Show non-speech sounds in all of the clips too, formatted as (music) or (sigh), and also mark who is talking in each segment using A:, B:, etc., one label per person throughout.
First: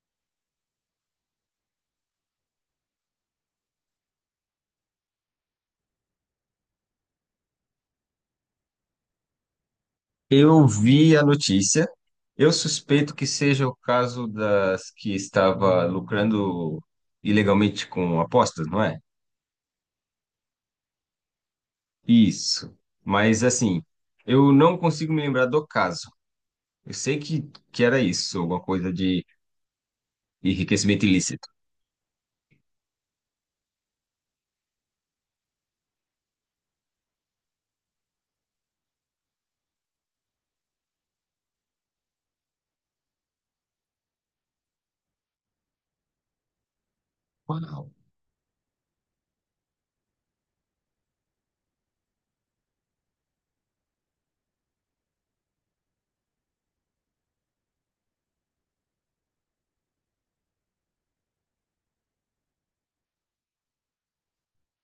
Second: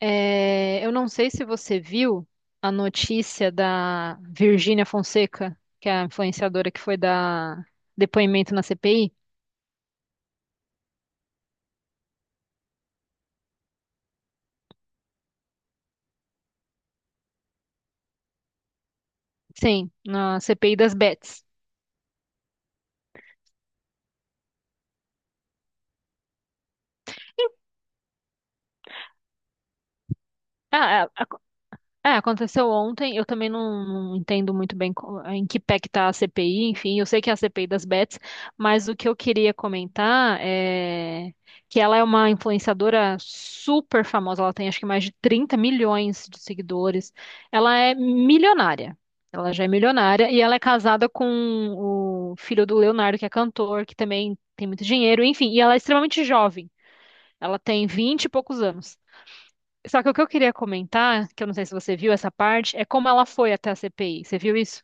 A: É, eu não sei se você viu a notícia da Virgínia Fonseca, que é a influenciadora que foi dar depoimento na CPI.
B: Eu vi a notícia. Eu suspeito que seja o caso das que estava lucrando ilegalmente com apostas, não é?
A: Sim, na CPI das Bets.
B: Isso. Mas assim, eu não consigo me lembrar do caso. Eu sei que era isso, alguma coisa de enriquecimento
A: Ah,
B: ilícito.
A: É, aconteceu ontem. Eu também não entendo muito bem em que pé que tá a CPI, enfim, eu sei que é a CPI das bets, mas o que eu queria comentar é que ela é uma influenciadora super famosa, ela tem acho que mais de 30 milhões de seguidores. Ela
B: Uau.
A: é milionária. Ela já é milionária e ela é casada com o filho do Leonardo, que é cantor, que também tem muito dinheiro, enfim, e ela é extremamente jovem. Ela tem 20 e poucos anos. Só que o que eu queria comentar, que eu não sei se você viu essa parte, é como ela foi até a CPI. Você viu isso?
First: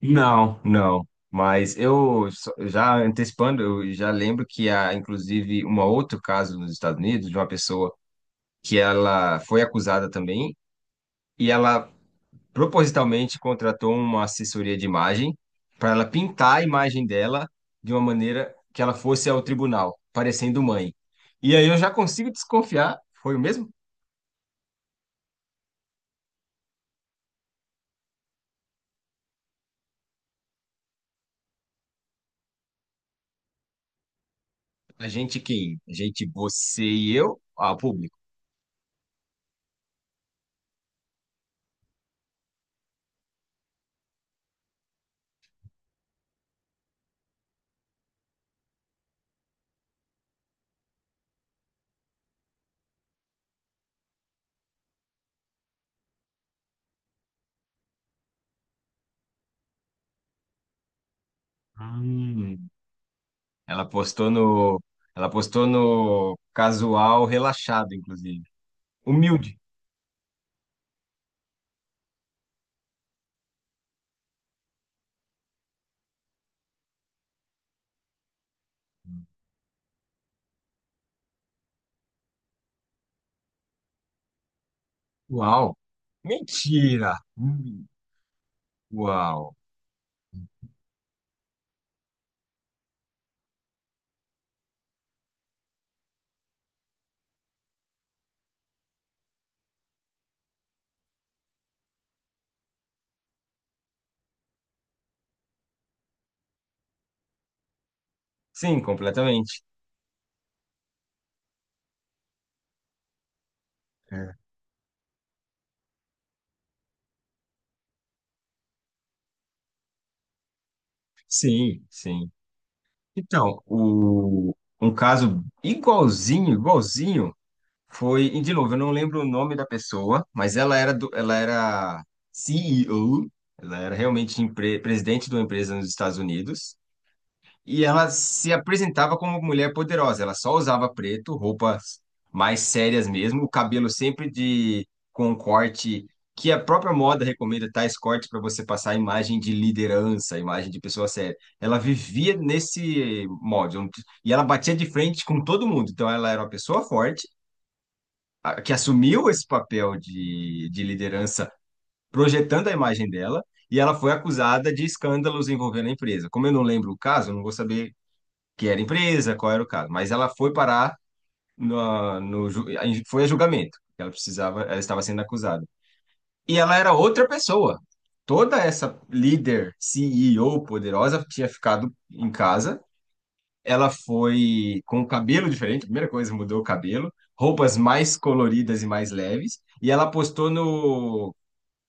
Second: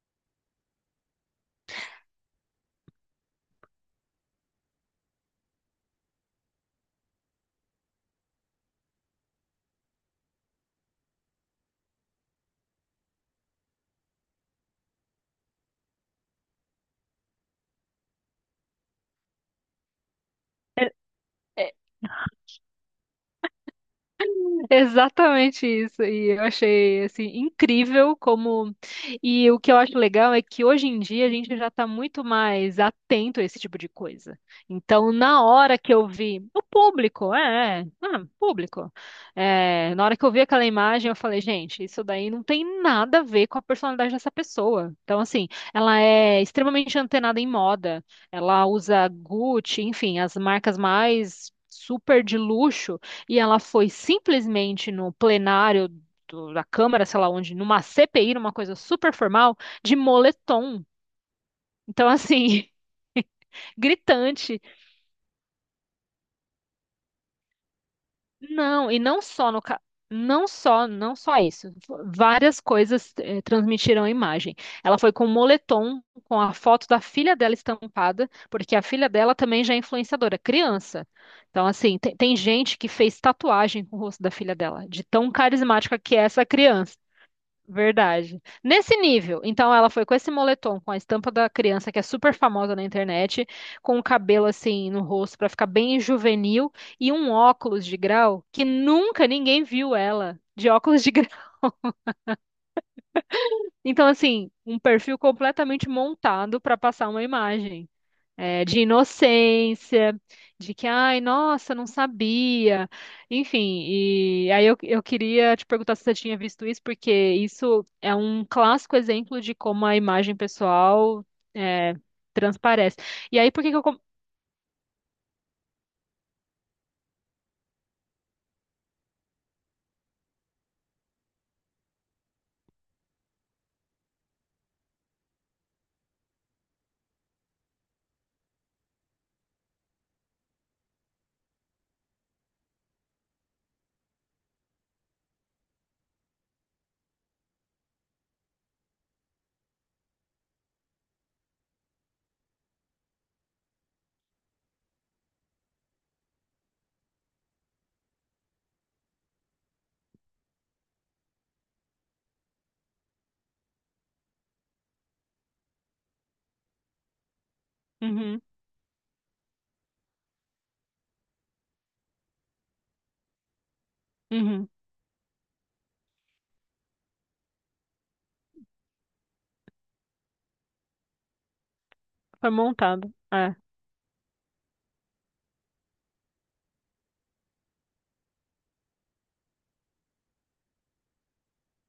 B: Não, não. Mas eu já antecipando, eu já lembro que há, inclusive, um outro caso nos Estados Unidos de uma pessoa que ela foi acusada também e ela propositalmente contratou uma assessoria de imagem para ela pintar a imagem dela de uma maneira que ela fosse ao tribunal, parecendo mãe. E aí eu já consigo desconfiar, foi o mesmo?
A: (laughs) Exatamente isso. E eu achei assim incrível como e o que eu acho legal é que hoje em dia a gente já está muito mais atento a esse tipo de coisa.
B: A
A: Então,
B: gente
A: na hora
B: quem?
A: que
B: A
A: eu
B: gente,
A: vi o
B: você e
A: público,
B: eu, ao público.
A: público. É, na hora que eu vi aquela imagem, eu falei, gente, isso daí não tem nada a ver com a personalidade dessa pessoa. Então, assim, ela é extremamente antenada em moda. Ela usa Gucci, enfim, as marcas mais super de luxo e ela foi simplesmente no plenário da Câmara, sei lá onde, numa CPI, numa coisa super formal, de moletom.
B: Ah.
A: Então, assim, (laughs)
B: Ela postou
A: gritante.
B: no, ela postou no casual relaxado, inclusive.
A: Não, e não só
B: Humilde.
A: no não só isso. Várias coisas transmitiram a imagem. Ela foi com moletom, com a foto da filha dela estampada, porque a filha dela também já é influenciadora, criança. Então, assim, tem gente que fez tatuagem com o rosto da filha dela, de tão
B: Uau.
A: carismática que é essa criança.
B: Mentira. Hum.
A: Verdade. Nesse nível,
B: Uau.
A: então ela foi com esse moletom, com a estampa da criança que é super famosa na internet, com o cabelo assim no rosto pra ficar bem juvenil e um óculos de grau que nunca ninguém viu ela de óculos de grau. (laughs) Então assim, um perfil completamente montado pra passar uma imagem de
B: Sim, completamente.
A: inocência, de que, ai, nossa, não sabia. Enfim,
B: É.
A: e aí eu queria te perguntar se você tinha visto isso, porque isso é um clássico exemplo de como a imagem pessoal
B: Sim,
A: é,
B: sim.
A: transparece. E aí, por
B: Então,
A: que que
B: um caso igualzinho, igualzinho, foi, e de novo, eu não lembro o nome da pessoa, mas ela era CEO, ela era realmente presidente de uma empresa nos Estados Unidos. E ela se apresentava como mulher poderosa. Ela só usava preto, roupas mais sérias mesmo, o cabelo sempre de com um corte que a própria moda recomenda tais cortes para você passar a imagem de liderança, a imagem de pessoa séria. Ela vivia nesse molde. E ela batia de frente com todo mundo. Então ela era uma pessoa forte que assumiu esse papel de liderança, projetando a imagem dela. E ela foi acusada de escândalos envolvendo a empresa. Como eu não lembro o caso, eu não vou saber
A: Uhum,
B: que era empresa, qual era o caso. Mas ela foi parar no foi a julgamento. Ela precisava,
A: uhum,
B: ela estava sendo acusada. E ela era outra pessoa. Toda essa líder, CEO poderosa tinha ficado em
A: foi
B: casa.
A: montado. É.
B: Ela foi com o cabelo diferente, primeira coisa, mudou o cabelo, roupas mais coloridas e mais leves, e ela postou no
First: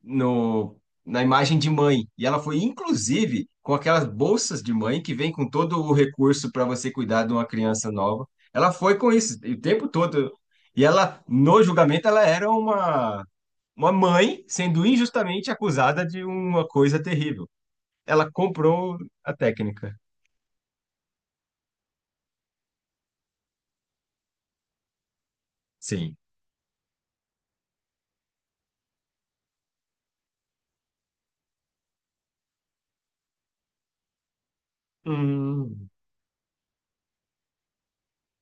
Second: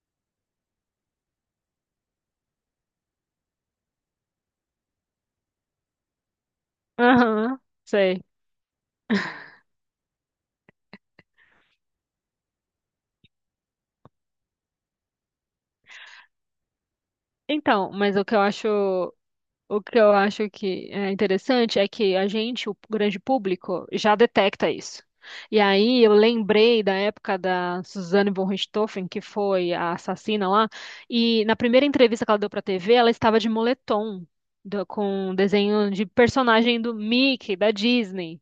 B: no, na imagem de mãe. E ela foi, inclusive, com aquelas bolsas de mãe que vem com todo o recurso para você cuidar de uma
A: Aham,
B: criança
A: sei.
B: nova. Ela foi com isso o tempo todo. E ela, no julgamento, ela era uma mãe sendo injustamente acusada de uma coisa terrível.
A: Então, mas o
B: Ela
A: que eu
B: comprou
A: acho.
B: a
A: O
B: técnica.
A: que eu acho que é interessante é que a gente, o grande público, já detecta isso. E aí eu
B: Sim.
A: lembrei da época da Suzane von Richthofen, que foi a assassina lá, e na primeira entrevista que ela deu para a TV, ela estava de moletom, com um desenho de personagem do Mickey, da Disney.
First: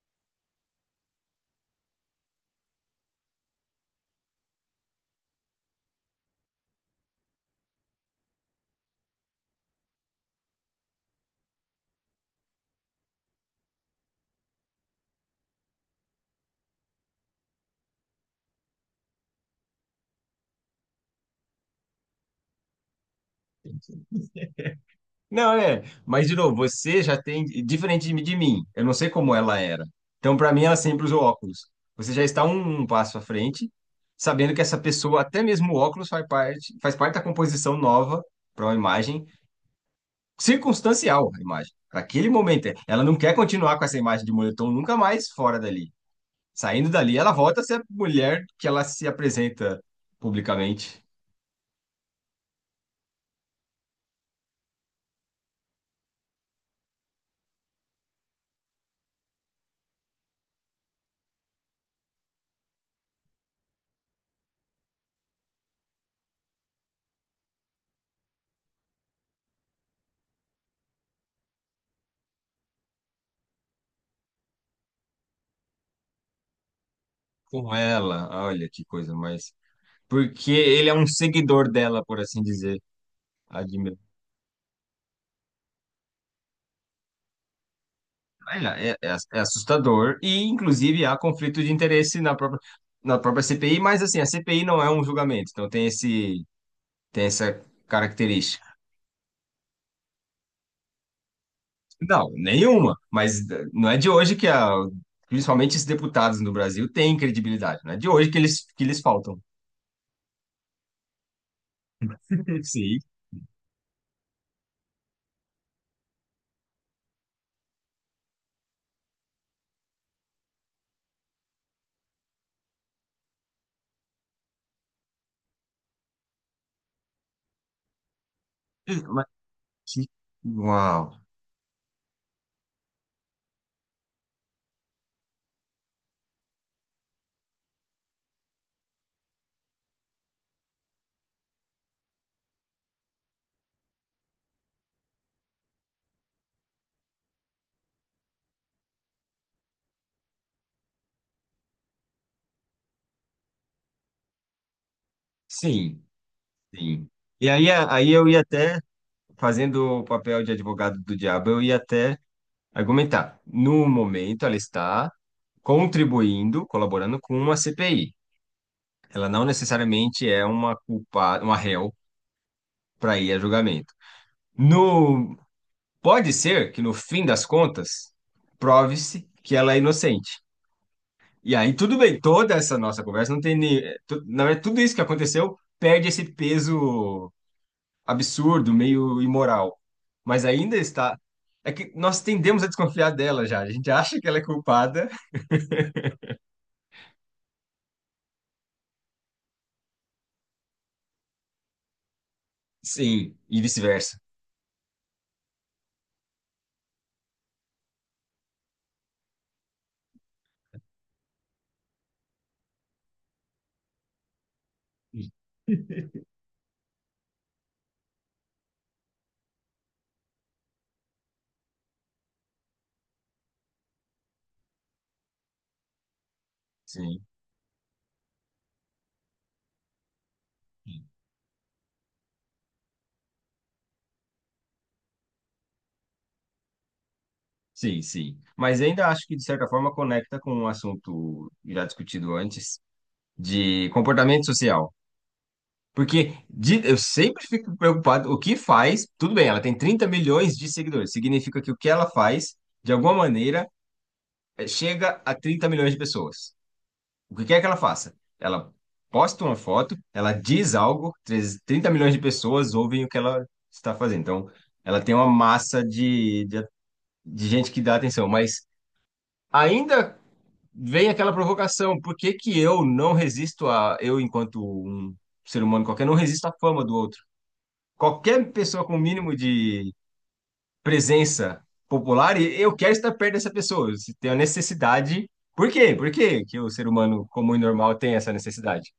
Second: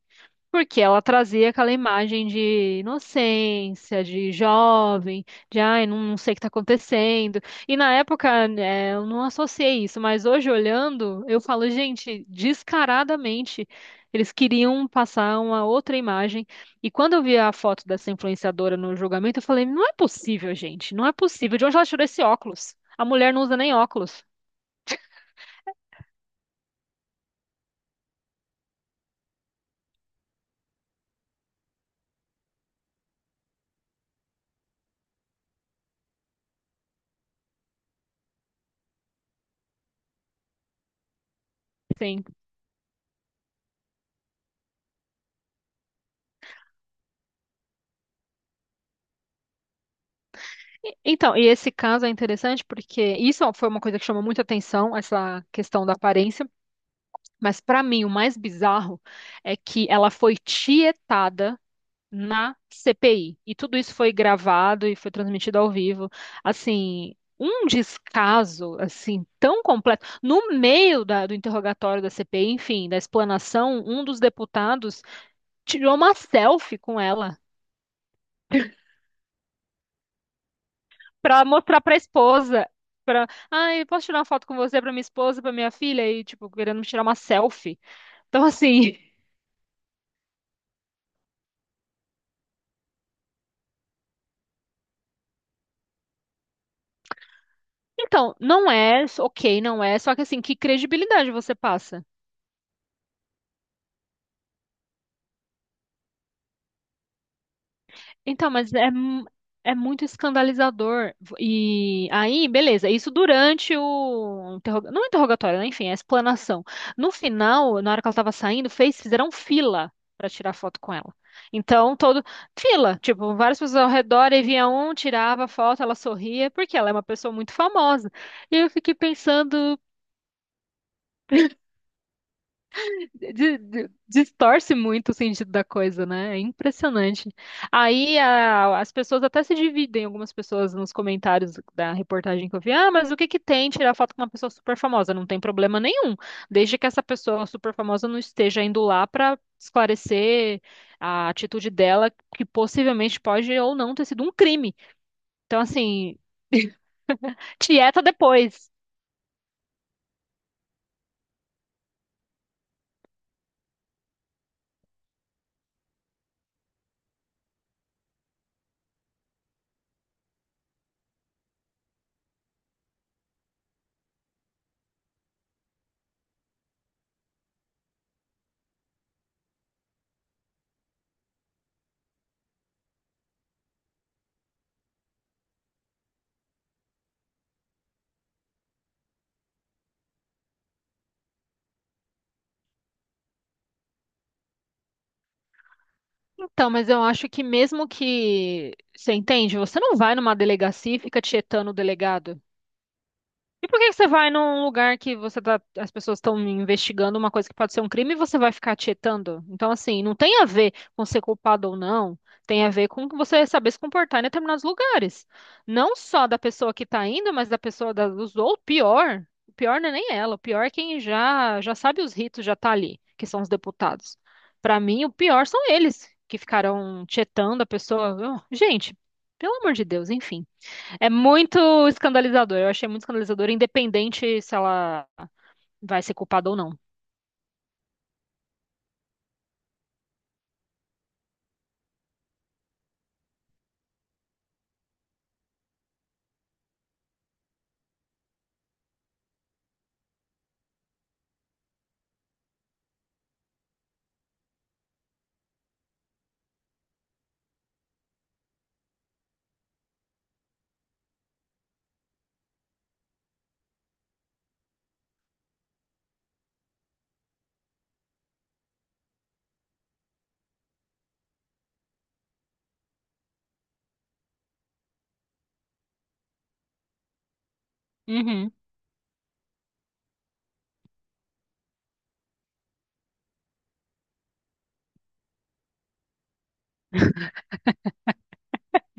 A: Porque ela trazia aquela imagem de inocência, de jovem, de ai, não, não sei o que tá acontecendo. E na época, né, eu não associei isso, mas hoje olhando, eu falo, gente, descaradamente, eles queriam passar uma outra imagem. E quando eu vi a foto dessa influenciadora no julgamento, eu falei, não é possível, gente, não é possível. De onde ela tirou esse óculos? A mulher não usa nem óculos.
B: Não, é. Mas, de novo, você já tem. Diferente de mim, eu não sei como ela era. Então, para mim, ela sempre usou óculos. Você já está um passo à frente, sabendo que essa pessoa, até mesmo o óculos, faz parte da composição nova para uma imagem, circunstancial a imagem. Para
A: Sim.
B: aquele momento, é. Ela não quer continuar com essa imagem de moletom nunca mais fora dali. Saindo dali, ela volta a ser a mulher que ela se apresenta publicamente
A: Então, e esse caso é interessante porque isso foi uma coisa que chamou muita atenção, essa questão da aparência, mas para mim o mais bizarro é que ela foi tietada na CPI e tudo isso foi gravado e foi transmitido ao vivo. Assim, um descaso assim tão completo. No meio do interrogatório da CPI, enfim, da explanação, um dos deputados tirou uma selfie com ela.
B: com ela. Olha que coisa mais. Porque ele é um
A: Pra
B: seguidor
A: mostrar pra
B: dela, por assim
A: esposa.
B: dizer.
A: Pra, ai,
B: Admira-
A: posso tirar uma foto com você pra minha esposa, pra minha filha? E, tipo, querendo me tirar uma selfie. Então,
B: É,
A: assim.
B: é,
A: (laughs)
B: é é assustador e, inclusive, há conflito de interesse na própria CPI, mas, assim, a CPI não é um julgamento, então tem esse, tem essa
A: Então,
B: característica.
A: não é, ok, não é, só que assim, que credibilidade você passa?
B: Não, nenhuma, mas não é de hoje que, principalmente, esses deputados no Brasil têm credibilidade, não é de hoje
A: Então, mas
B: que
A: é,
B: eles faltam.
A: é muito escandalizador. E aí,
B: (laughs)
A: beleza,
B: Sim,
A: isso durante o não interrogatório, né? Enfim, a explanação. No final, na hora que ela estava saindo, fizeram fila para tirar foto com ela. Então, todo fila, tipo, várias pessoas ao redor, e vinha um, tirava foto, ela sorria, porque ela é uma pessoa muito famosa. E eu fiquei
B: mas
A: pensando,
B: que- Uau,
A: distorce muito o sentido da coisa, né? É impressionante. Aí as pessoas até se dividem, algumas pessoas nos comentários da reportagem que eu vi, ah, mas o que que tem tirar foto com uma pessoa super famosa? Não tem problema nenhum, desde que essa pessoa super famosa não esteja indo lá para esclarecer a atitude dela, que possivelmente pode ou não ter sido um crime. Então,
B: sim,
A: assim,
B: sim. E aí,
A: tieta
B: aí eu ia
A: depois.
B: até, fazendo o papel de advogado do diabo, eu ia até argumentar. No momento, ela está contribuindo, colaborando com uma CPI. Ela não necessariamente é uma culpada, uma réu para ir a julgamento. No, Pode ser que no fim das contas prove-se que ela é inocente. E aí tudo bem, toda essa nossa conversa não tem nem, na verdade tudo isso que aconteceu perde esse peso absurdo, meio imoral. Mas ainda está. É que nós tendemos a desconfiar dela já. A gente acha que ela é culpada,
A: Então, mas eu acho que mesmo que você entende, você não vai numa delegacia e fica tietando o delegado.
B: sim, e
A: E por que que você
B: vice-versa.
A: vai num lugar que você tá, as pessoas estão investigando uma coisa que pode ser um crime e você vai ficar tietando? Então, assim, não tem a ver com ser culpado ou não, tem a ver com você saber se comportar em determinados lugares. Não só da pessoa que tá indo, mas da pessoa da, dos, ou pior, o pior não é nem ela, o pior é quem já sabe os ritos, já tá ali, que são os deputados. Para mim, o pior são eles que ficaram
B: Sim.
A: tietando a pessoa. Oh, gente, pelo amor de Deus, enfim. É muito escandalizador. Eu achei muito escandalizador, independente se ela vai ser culpada ou não.
B: Sim, sim. Mas ainda acho que, de certa forma, conecta com um assunto já discutido antes, de comportamento social. Porque eu sempre fico preocupado, o que faz, tudo bem, ela tem 30 milhões de seguidores, significa que o que ela faz, de alguma maneira, chega a 30 milhões de pessoas. O que quer que ela faça? Ela posta uma foto, ela diz algo, 30 milhões de pessoas ouvem o que ela está fazendo. Então, ela tem uma massa de gente que dá atenção, mas ainda vem aquela provocação, por que que eu não resisto eu enquanto um ser humano qualquer, não resisto à fama do outro?
A: Uhum.
B: Qualquer pessoa com o mínimo de presença popular, eu quero estar perto dessa pessoa, se tem a necessidade. Por quê? Por quê que o ser humano comum e normal tem essa necessidade?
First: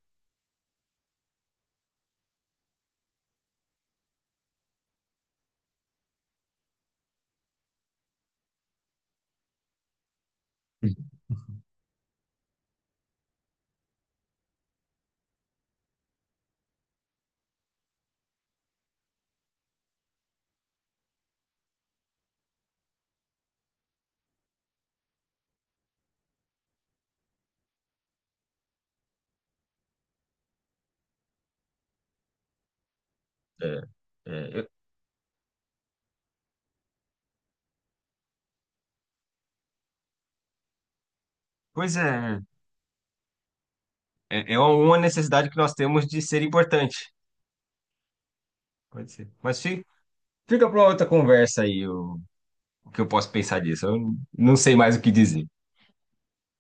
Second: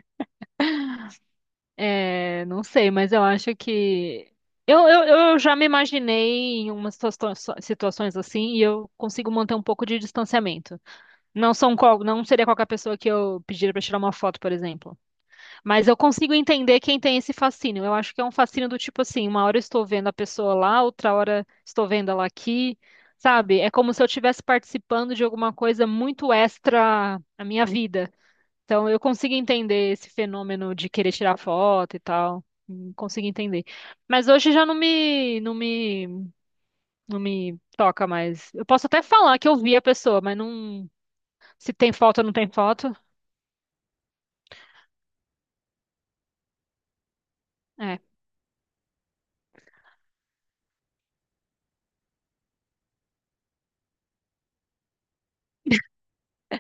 A: É, não sei, mas eu acho que. Eu, eu, eu já me imaginei em umas situações assim e eu consigo manter um pouco de distanciamento. Não seria qualquer pessoa que eu pediria pra tirar uma foto, por exemplo. Mas eu consigo entender quem tem esse fascínio. Eu acho que é um fascínio do tipo assim, uma hora eu estou vendo a pessoa lá, outra hora estou vendo ela aqui, sabe? É como se eu estivesse participando de alguma coisa muito extra na minha vida. Então eu consigo entender esse fenômeno de querer tirar foto e tal. Consigo entender.
B: É,
A: Mas hoje
B: é,
A: já
B: eu-
A: não me toca mais. Eu posso até falar que eu vi a pessoa, mas não, se tem
B: pois
A: foto ou não
B: é,
A: tem foto.
B: é, é uma necessidade que nós temos de ser importante.
A: É.
B: Pode ser. Mas fica para outra conversa aí o que eu posso pensar disso. Eu não sei mais o que dizer.